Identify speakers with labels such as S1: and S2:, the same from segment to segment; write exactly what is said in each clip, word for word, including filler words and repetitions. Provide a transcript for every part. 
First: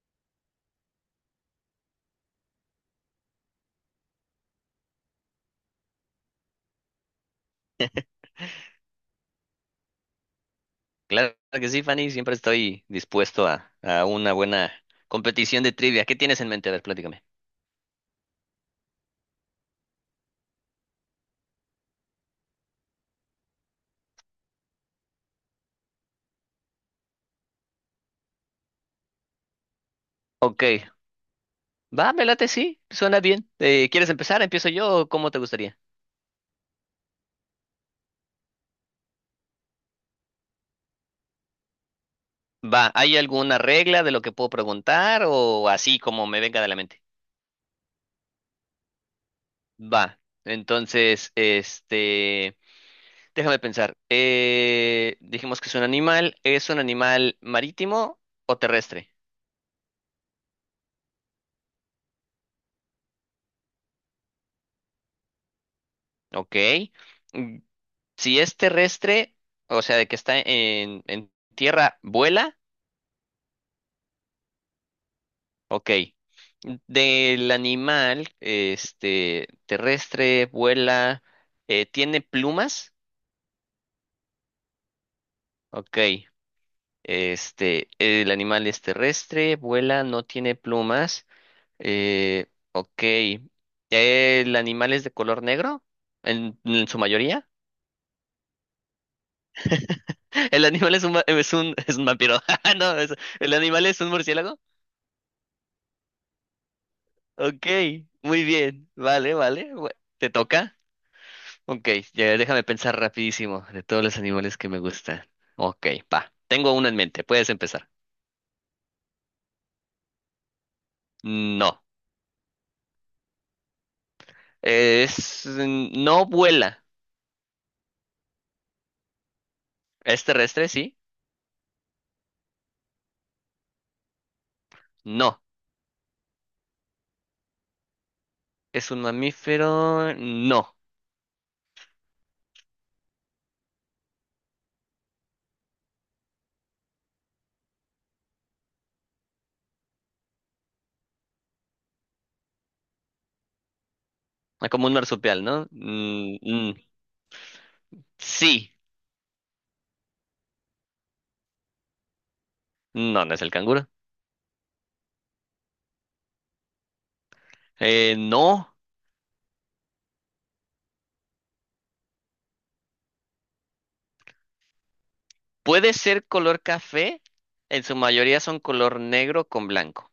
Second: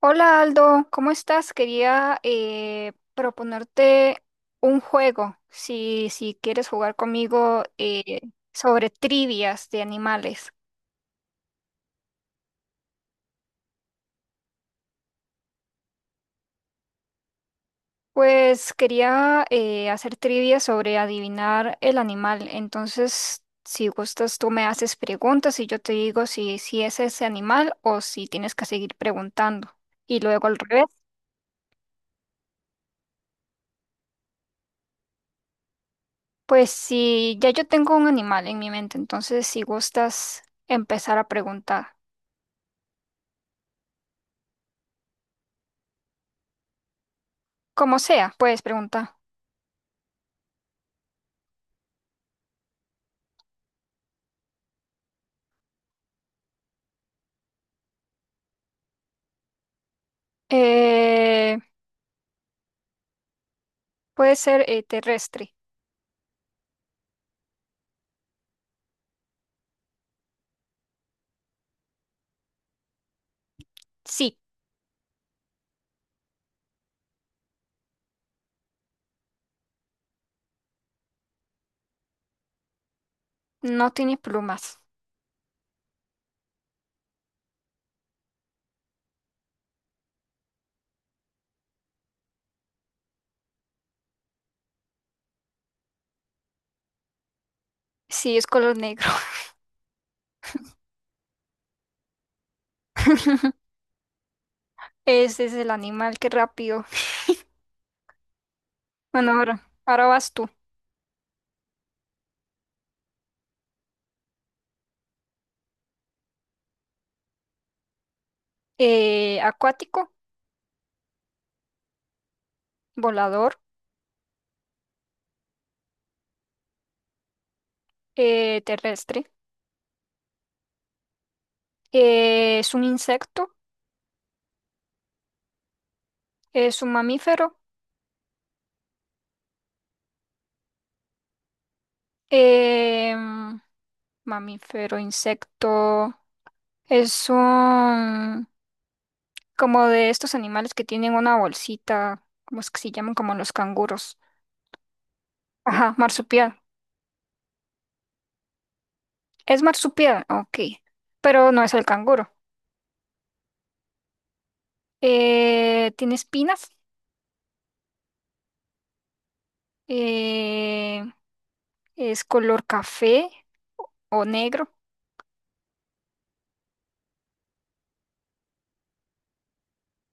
S1: Hola Aldo, ¿cómo estás? Quería eh, proponerte un juego, si, si quieres jugar conmigo eh, sobre trivias de animales.
S2: Claro que sí, Fanny, siempre estoy dispuesto a, a una buena competición de trivia. ¿Qué tienes en mente? A ver, platícame.
S1: Pues quería eh, hacer trivias sobre adivinar el animal. Entonces, si gustas, tú me haces preguntas y yo te digo si, si es ese animal o si tienes que seguir preguntando. Y luego al
S2: Ok,
S1: revés.
S2: va, me late, sí, suena bien. Eh, ¿quieres empezar? ¿Empiezo yo o cómo te gustaría?
S1: Pues si ya yo tengo un animal en mi mente, entonces si gustas empezar a preguntar.
S2: Va, ¿hay alguna regla de lo que puedo preguntar o así como me venga de la mente?
S1: Como sea, puedes preguntar.
S2: Va, entonces, este, déjame pensar. Eh, dijimos que es un animal, ¿es un animal marítimo o terrestre?
S1: Eh, Puede ser eh, terrestre.
S2: Ok. Si es terrestre, o sea, de que está en, en tierra, vuela,
S1: Sí,
S2: ok. Del animal, este, terrestre, vuela, eh, tiene plumas,
S1: no tiene plumas.
S2: ok. Este, el animal es terrestre, vuela, no tiene plumas, eh, ok. ¿El animal es de color negro? ¿En, en su mayoría?
S1: Sí, es color negro.
S2: ¿El animal es un, ma- es un, es un vampiro? No, es- ¿el animal es un murciélago?
S1: Ese es el animal, qué rápido.
S2: Ok, muy bien.
S1: Bueno,
S2: Vale,
S1: ahora,
S2: vale. bu-
S1: ahora
S2: ¿Te
S1: vas tú.
S2: toca? Ok, ya déjame pensar rapidísimo de todos los animales que me gustan. Ok, va. Tengo uno en mente. Puedes empezar.
S1: Eh, acuático,
S2: No.
S1: volador,
S2: Es... mm, no vuela.
S1: eh, terrestre.
S2: ¿Es terrestre? Sí.
S1: Eh, es un insecto,
S2: No.
S1: es un mamífero.
S2: ¿Es un mamífero? No.
S1: em, Mamífero, insecto. Es un... como de estos animales que tienen una bolsita, ¿cómo es que se llaman? Como los canguros.
S2: Ah, como un marsupial, ¿no?
S1: Ajá,
S2: Mm,
S1: marsupial.
S2: mm, sí.
S1: Es marsupial, ok. Pero no es el canguro.
S2: No, no es el canguro.
S1: Eh, tiene espinas.
S2: Eh, no.
S1: eh, es color café o negro.
S2: Puede ser color café. En su mayoría son color negro con blanco.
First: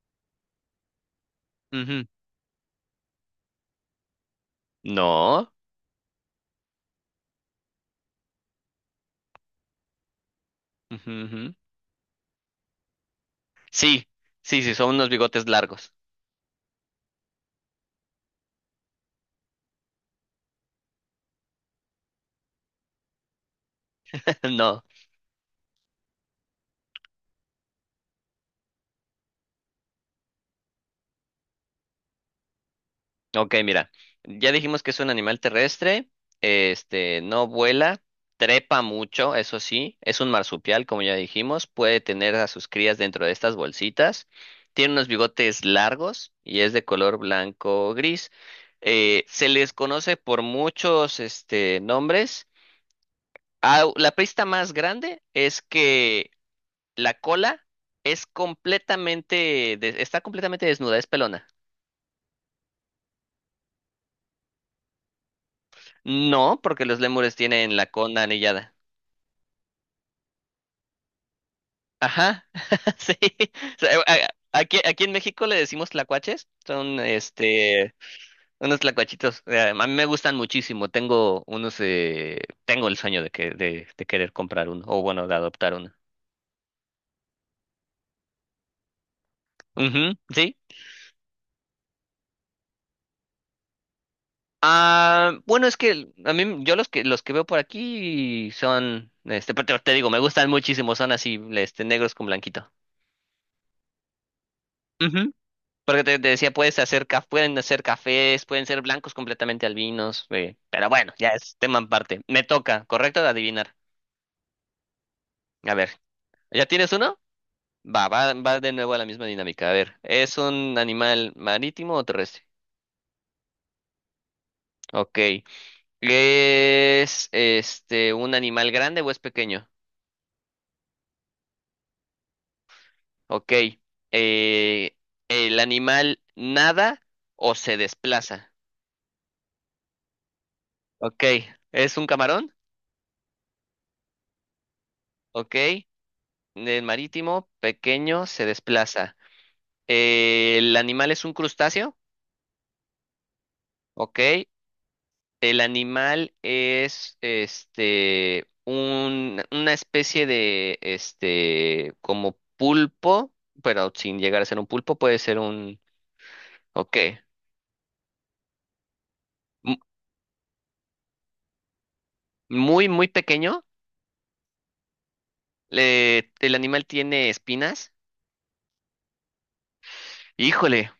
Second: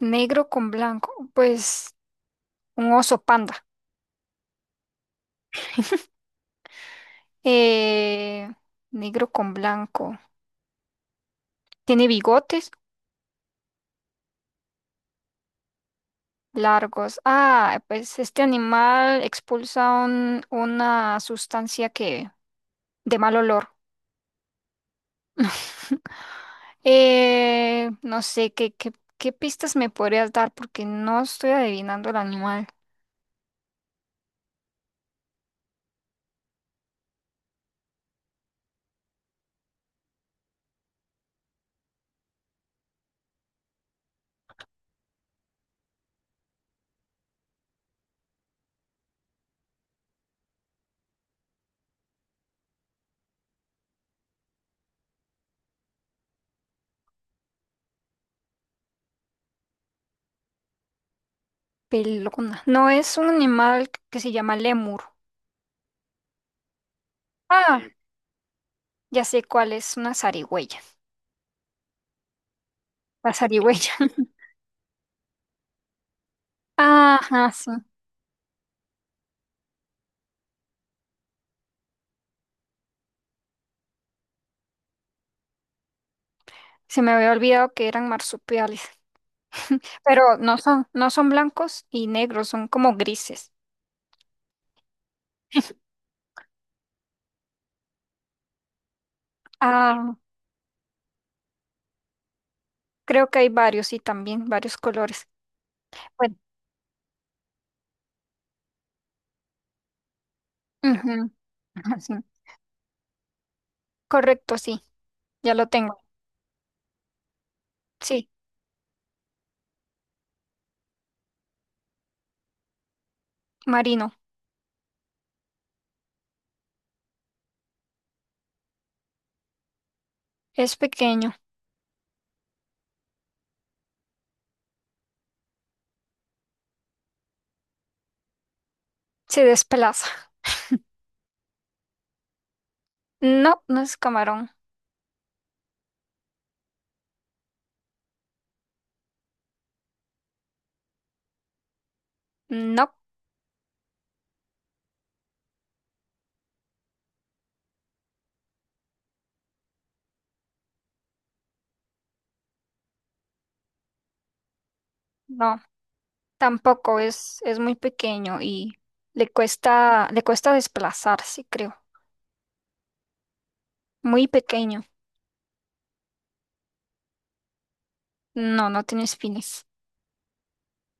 S1: Negro con blanco. Pues
S2: Ujú.
S1: un oso panda.
S2: No.
S1: Eh, negro con blanco.
S2: Ujú, ujú.
S1: Tiene bigotes
S2: Sí, sí, sí, son unos bigotes largos.
S1: largos. Ah, pues este animal expulsa un- una sustancia que de mal olor.
S2: No.
S1: Eh, no sé, ¿qué, qué, qué pistas me podrías dar? Porque no estoy adivinando el animal.
S2: Ok, mira. Ya dijimos que es un animal terrestre. Este, no vuela, trepa mucho, eso sí. Es un marsupial, como ya dijimos. Puede tener a sus crías dentro de estas bolsitas. Tiene unos bigotes largos y es de color blanco o gris. Eh, se les conoce por muchos, este, nombres. Au- la pista más grande es que la cola es completamente, de- está completamente desnuda, es pelona.
S1: Pelona. No es un animal que se llama lémur.
S2: No, porque los lémures tienen
S1: Ah,
S2: la
S1: sí,
S2: cola anillada.
S1: ya sé cuál es, una zarigüeya.
S2: Ajá, sí.
S1: La
S2: O
S1: zarigüeya.
S2: sea, a- a- aquí, aquí en México le decimos tlacuaches, son
S1: Ajá, sí.
S2: este, unos tlacuachitos. eh, A mí me gustan muchísimo, tengo unos, eh, tengo el sueño de que, de, de querer comprar uno, o bueno, de adoptar uno.
S1: Se me había olvidado que eran marsupiales.
S2: Ujú,
S1: Pero
S2: sí.
S1: no son, no son blancos y negros, son como grises.
S2: Ah, bueno, es que a mí, yo los que los que veo por aquí son, este, pero te, te digo,
S1: Ah,
S2: me gustan muchísimo, son así, este, negros con blanquito.
S1: creo que hay varios y también varios colores.
S2: Ujú. Porque te, te
S1: Bueno,
S2: decía, puedes hacer caf- pueden hacer cafés, pueden ser blancos completamente albinos, eh, pero
S1: ujú,
S2: bueno, ya es tema
S1: ajá, sí.
S2: aparte. Me toca, correcto, de adivinar.
S1: Correcto, sí, ya lo
S2: A ver,
S1: tengo.
S2: ¿ya tienes uno? Va,
S1: Sí.
S2: va, va de nuevo a la misma dinámica. A ver, ¿es un animal marítimo o terrestre?
S1: Marino.
S2: Ok. ¿Es este un animal grande o es pequeño?
S1: Es pequeño.
S2: Ok. eh, ¿El animal nada o se desplaza?
S1: Se desplaza.
S2: Ok. ¿Es un camarón?
S1: No, no es camarón.
S2: Ok. ¿El marítimo, pequeño, se desplaza. Eh, ¿el animal es un crustáceo?
S1: No,
S2: Ok. ¿El animal es este un, una especie de este como pulpo, pero sin llegar a ser un pulpo, puede ser
S1: no.
S2: un. Ok.
S1: Tampoco es, es muy pequeño y le
S2: mu-
S1: cuesta, le cuesta desplazarse, creo.
S2: Muy, muy pequeño.
S1: Muy pequeño.
S2: Le- ¿el animal tiene espinas?
S1: No, no tiene espinas.
S2: Híjole,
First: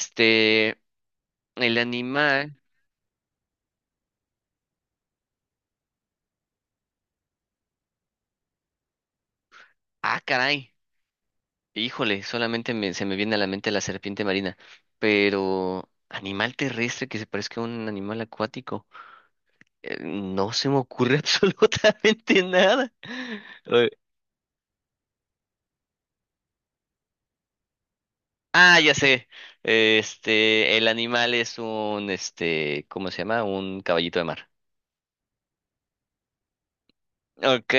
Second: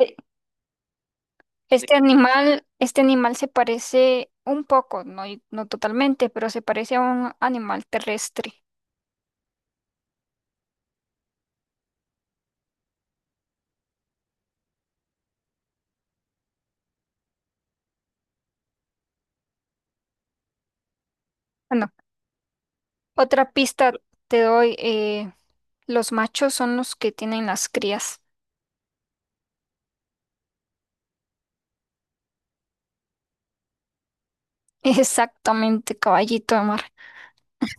S1: E- sí.
S2: el
S1: Este
S2: animal,
S1: animal, este animal se parece un poco, no, y- no totalmente, pero se parece a un animal terrestre.
S2: ah, caray, híjole, solamente me- se me viene a la mente la serpiente marina, pero animal terrestre que se parezca a un animal acuático, eh, no se me ocurre
S1: Bueno,
S2: absolutamente nada.
S1: otra
S2: Eh,
S1: pista te doy. Eh, los machos son los que tienen las crías.
S2: Ah, ya sé, este, el animal es un, este, ¿cómo se llama? Un caballito de mar.
S1: Exactamente, caballito de mar.
S2: Ok.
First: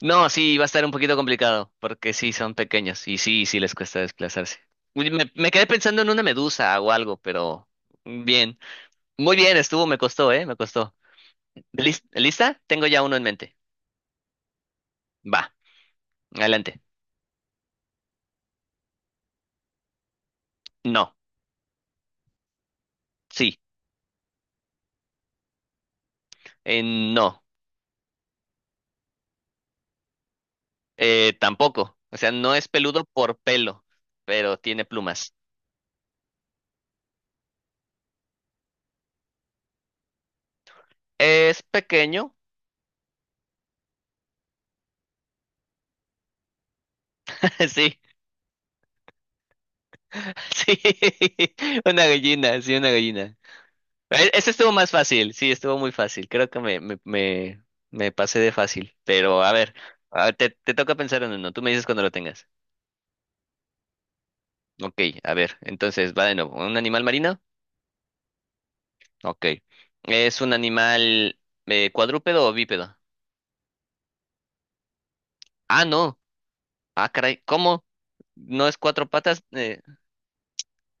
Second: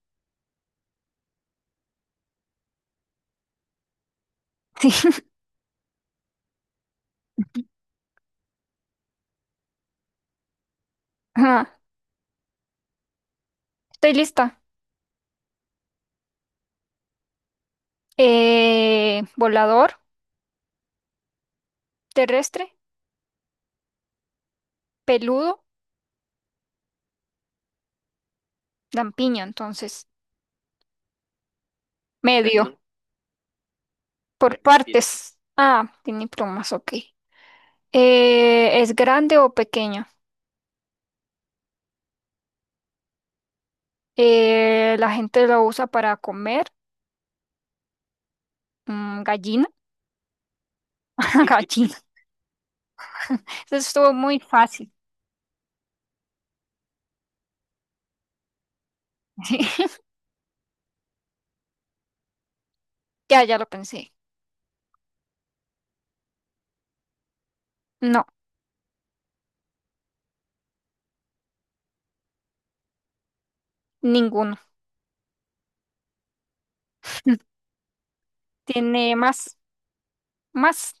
S2: No, sí, va a estar un poquito complicado, porque sí, son pequeños y sí, sí les cuesta desplazarse. Uy, Me, me quedé pensando en una medusa o algo, pero bien. Muy bien, estuvo, me costó, ¿eh? Me costó.
S1: Ajá,
S2: ¿Lis- ¿Lista? Tengo ya uno en mente.
S1: estoy lista.
S2: Va, adelante.
S1: Eh, volador,
S2: No,
S1: terrestre,
S2: sí,
S1: peludo,
S2: eh, no,
S1: lampiño, entonces,
S2: eh, tampoco. O sea, no
S1: medio,
S2: es
S1: peludo,
S2: peludo por pelo, pero
S1: por
S2: tiene plumas.
S1: partes. Ah, tiene plumas, ok. Eh, ¿es grande o pequeño?
S2: ¿Es pequeño?
S1: Eh, la gente lo usa para comer.
S2: Sí,
S1: Mm, gallina,
S2: sí,
S1: gallina.
S2: una gallina, sí, una gallina.
S1: Eso estuvo
S2: E-
S1: muy
S2: Ese estuvo más
S1: fácil.
S2: fácil, sí, estuvo muy fácil. Creo que me, me, me, me pasé de fácil. Pero a ver, a- te, te toca pensar en uno. Tú me dices cuando lo tengas.
S1: Ya, ya lo pensé.
S2: Ok, a ver, entonces va de nuevo. ¿Un animal marino?
S1: No,
S2: Ok. ¿Es un animal eh, cuadrúpedo o bípedo?
S1: ninguno.
S2: Ah, no. Ah, caray, ¿cómo? ¿No es cuatro
S1: ¿Tiene
S2: patas?
S1: más?
S2: Eh,
S1: ¿Más?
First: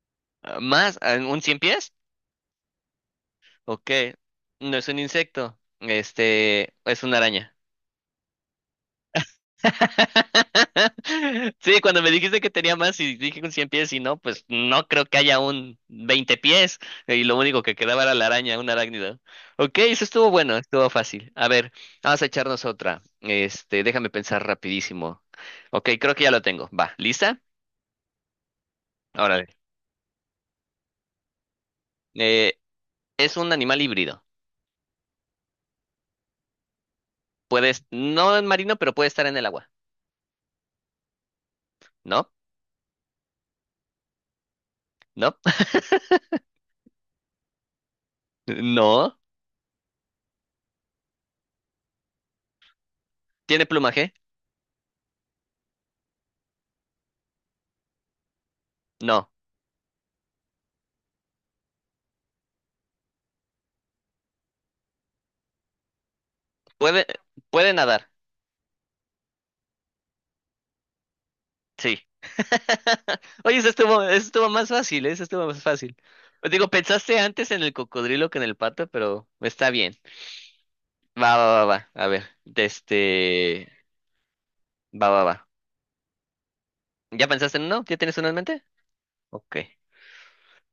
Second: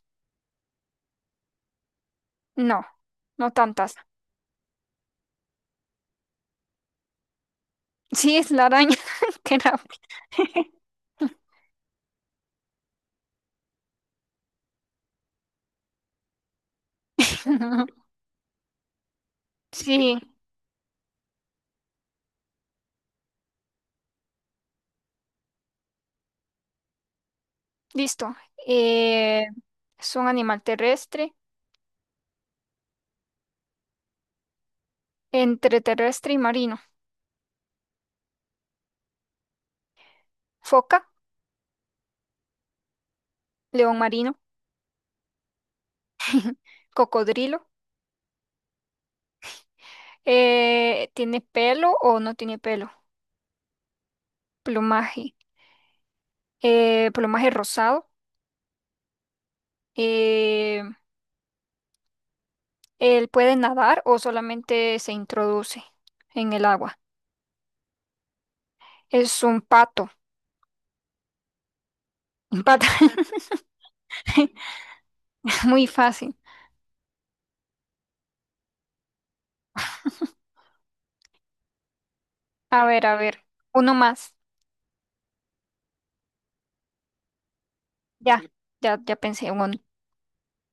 S2: ¿más? Ah, ¿un cien pies?
S1: No, no
S2: Ok.
S1: tantas.
S2: No es un insecto. Este, es una araña.
S1: Sí, es la araña. Qué rápido.
S2: Sí, cuando me dijiste que tenía más y dije con cien pies y no, pues no creo que haya un veinte pies y lo único que quedaba era la araña, un arácnido. Ok, eso
S1: Sí.
S2: estuvo bueno, estuvo fácil. A ver, vamos a echarnos otra. Este, déjame pensar rapidísimo. Ok, creo que ya lo tengo. Va, ¿lista?
S1: Listo. Eh,
S2: Órale.
S1: es un animal terrestre,
S2: Eh, es un animal híbrido.
S1: entre terrestre y marino.
S2: Puedes, no en marino, pero puede estar en el agua.
S1: Foca,
S2: ¿No?
S1: león marino,
S2: ¿No?
S1: cocodrilo.
S2: ¿No?
S1: Eh, ¿tiene pelo o no tiene pelo?
S2: ¿Tiene plumaje?
S1: Plumaje. Eh, plumaje rosado.
S2: No.
S1: Eh, ¿él puede nadar o solamente se introduce en el agua?
S2: ¿Puede, puede nadar?
S1: Es un pato.
S2: Sí.
S1: Un pato.
S2: Oye, eso estuvo, eso estuvo más fácil, ¿eh? Eso estuvo más
S1: Muy
S2: fácil.
S1: fácil.
S2: Pues digo, pensaste antes en el cocodrilo que en el pato, pero está bien. Va, va, va, va. A ver, de
S1: A ver, a ver.
S2: este...
S1: Uno más.
S2: Va, va, va. ¿Ya pensaste en uno? ¿Ya tienes uno en
S1: Ya,
S2: mente?
S1: ya, ya pensé
S2: Ok.
S1: en uno.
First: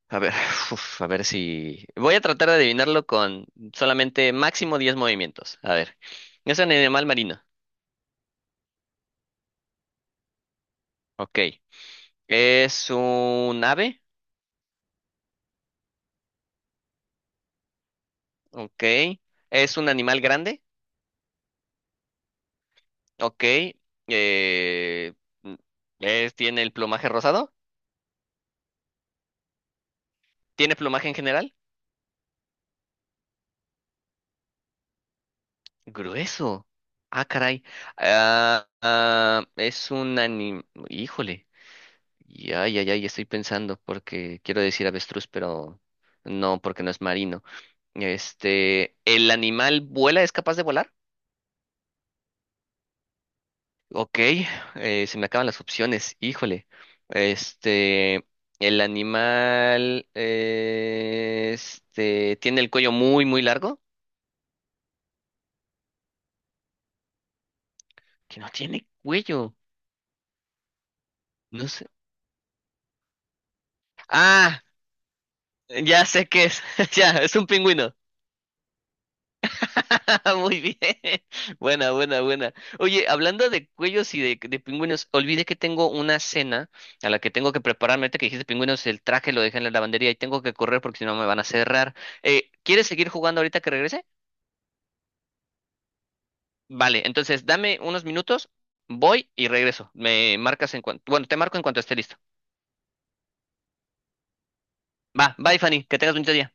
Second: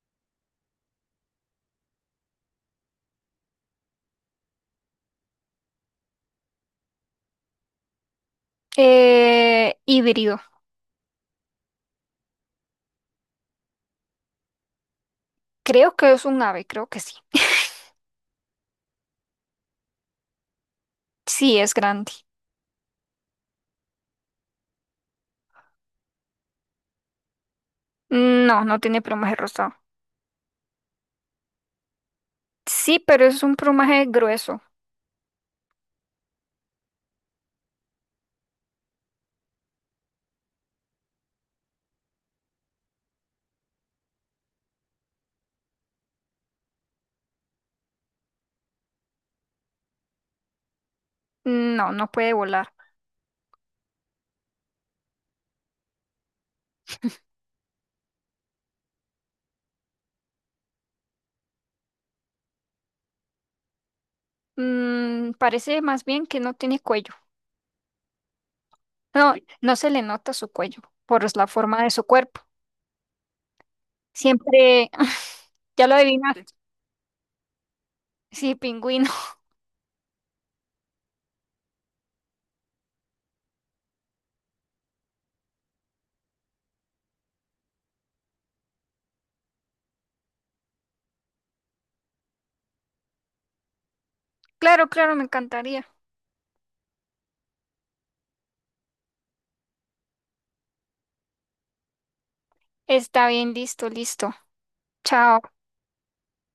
S2: A ver, uf, a ver si... voy a tratar de adivinarlo con solamente máximo diez movimientos. A ver. Es un animal marino.
S1: Eh, híbrido.
S2: Ok. ¿Es un ave?
S1: Creo que es un ave, creo que sí.
S2: Ok. ¿Es un animal grande?
S1: Sí, es grande.
S2: Ok. eh, mm, es- ¿tiene el plumaje rosado?
S1: No, no tiene plumaje rosado.
S2: ¿Tiene plumaje en general?
S1: Sí, pero es un plumaje grueso.
S2: Grueso. Ah, caray. Ah, ah, es un anim... híjole. Ya, ya, ya, ya estoy pensando porque quiero decir avestruz, pero no, porque no es marino. Este, ¿el animal vuela? ¿Es capaz de volar?
S1: No, no puede volar.
S2: Ok, eh, se me acaban las opciones, híjole. Este, el animal, eh, este, tiene el cuello muy, muy largo.
S1: Mm, parece más bien que no tiene cuello.
S2: Que no tiene
S1: No,
S2: cuello,
S1: no se le nota su cuello por la
S2: no
S1: forma
S2: sé.
S1: de su cuerpo.
S2: Ah,
S1: Siempre, ya lo
S2: ya sé
S1: adivinaste.
S2: qué es, ya, es un pingüino.
S1: Sí, pingüino.
S2: Muy bien, buena, buena, buena. Oye, hablando de cuellos y de, de pingüinos, olvidé que tengo una cena a la que tengo que prepararme. Ahorita que dijiste pingüinos, el traje lo dejé en la lavandería y tengo que correr porque si no me van a cerrar. Eh, ¿quieres seguir jugando ahorita que regrese?
S1: Claro, claro, me encantaría.
S2: Vale, entonces dame unos minutos, voy y regreso. Me marcas en cuanto, bueno, te marco en cuanto esté listo.
S1: Está bien, listo, listo.
S2: Va,
S1: Chao.
S2: bye Fanny, que tengas un bonito día.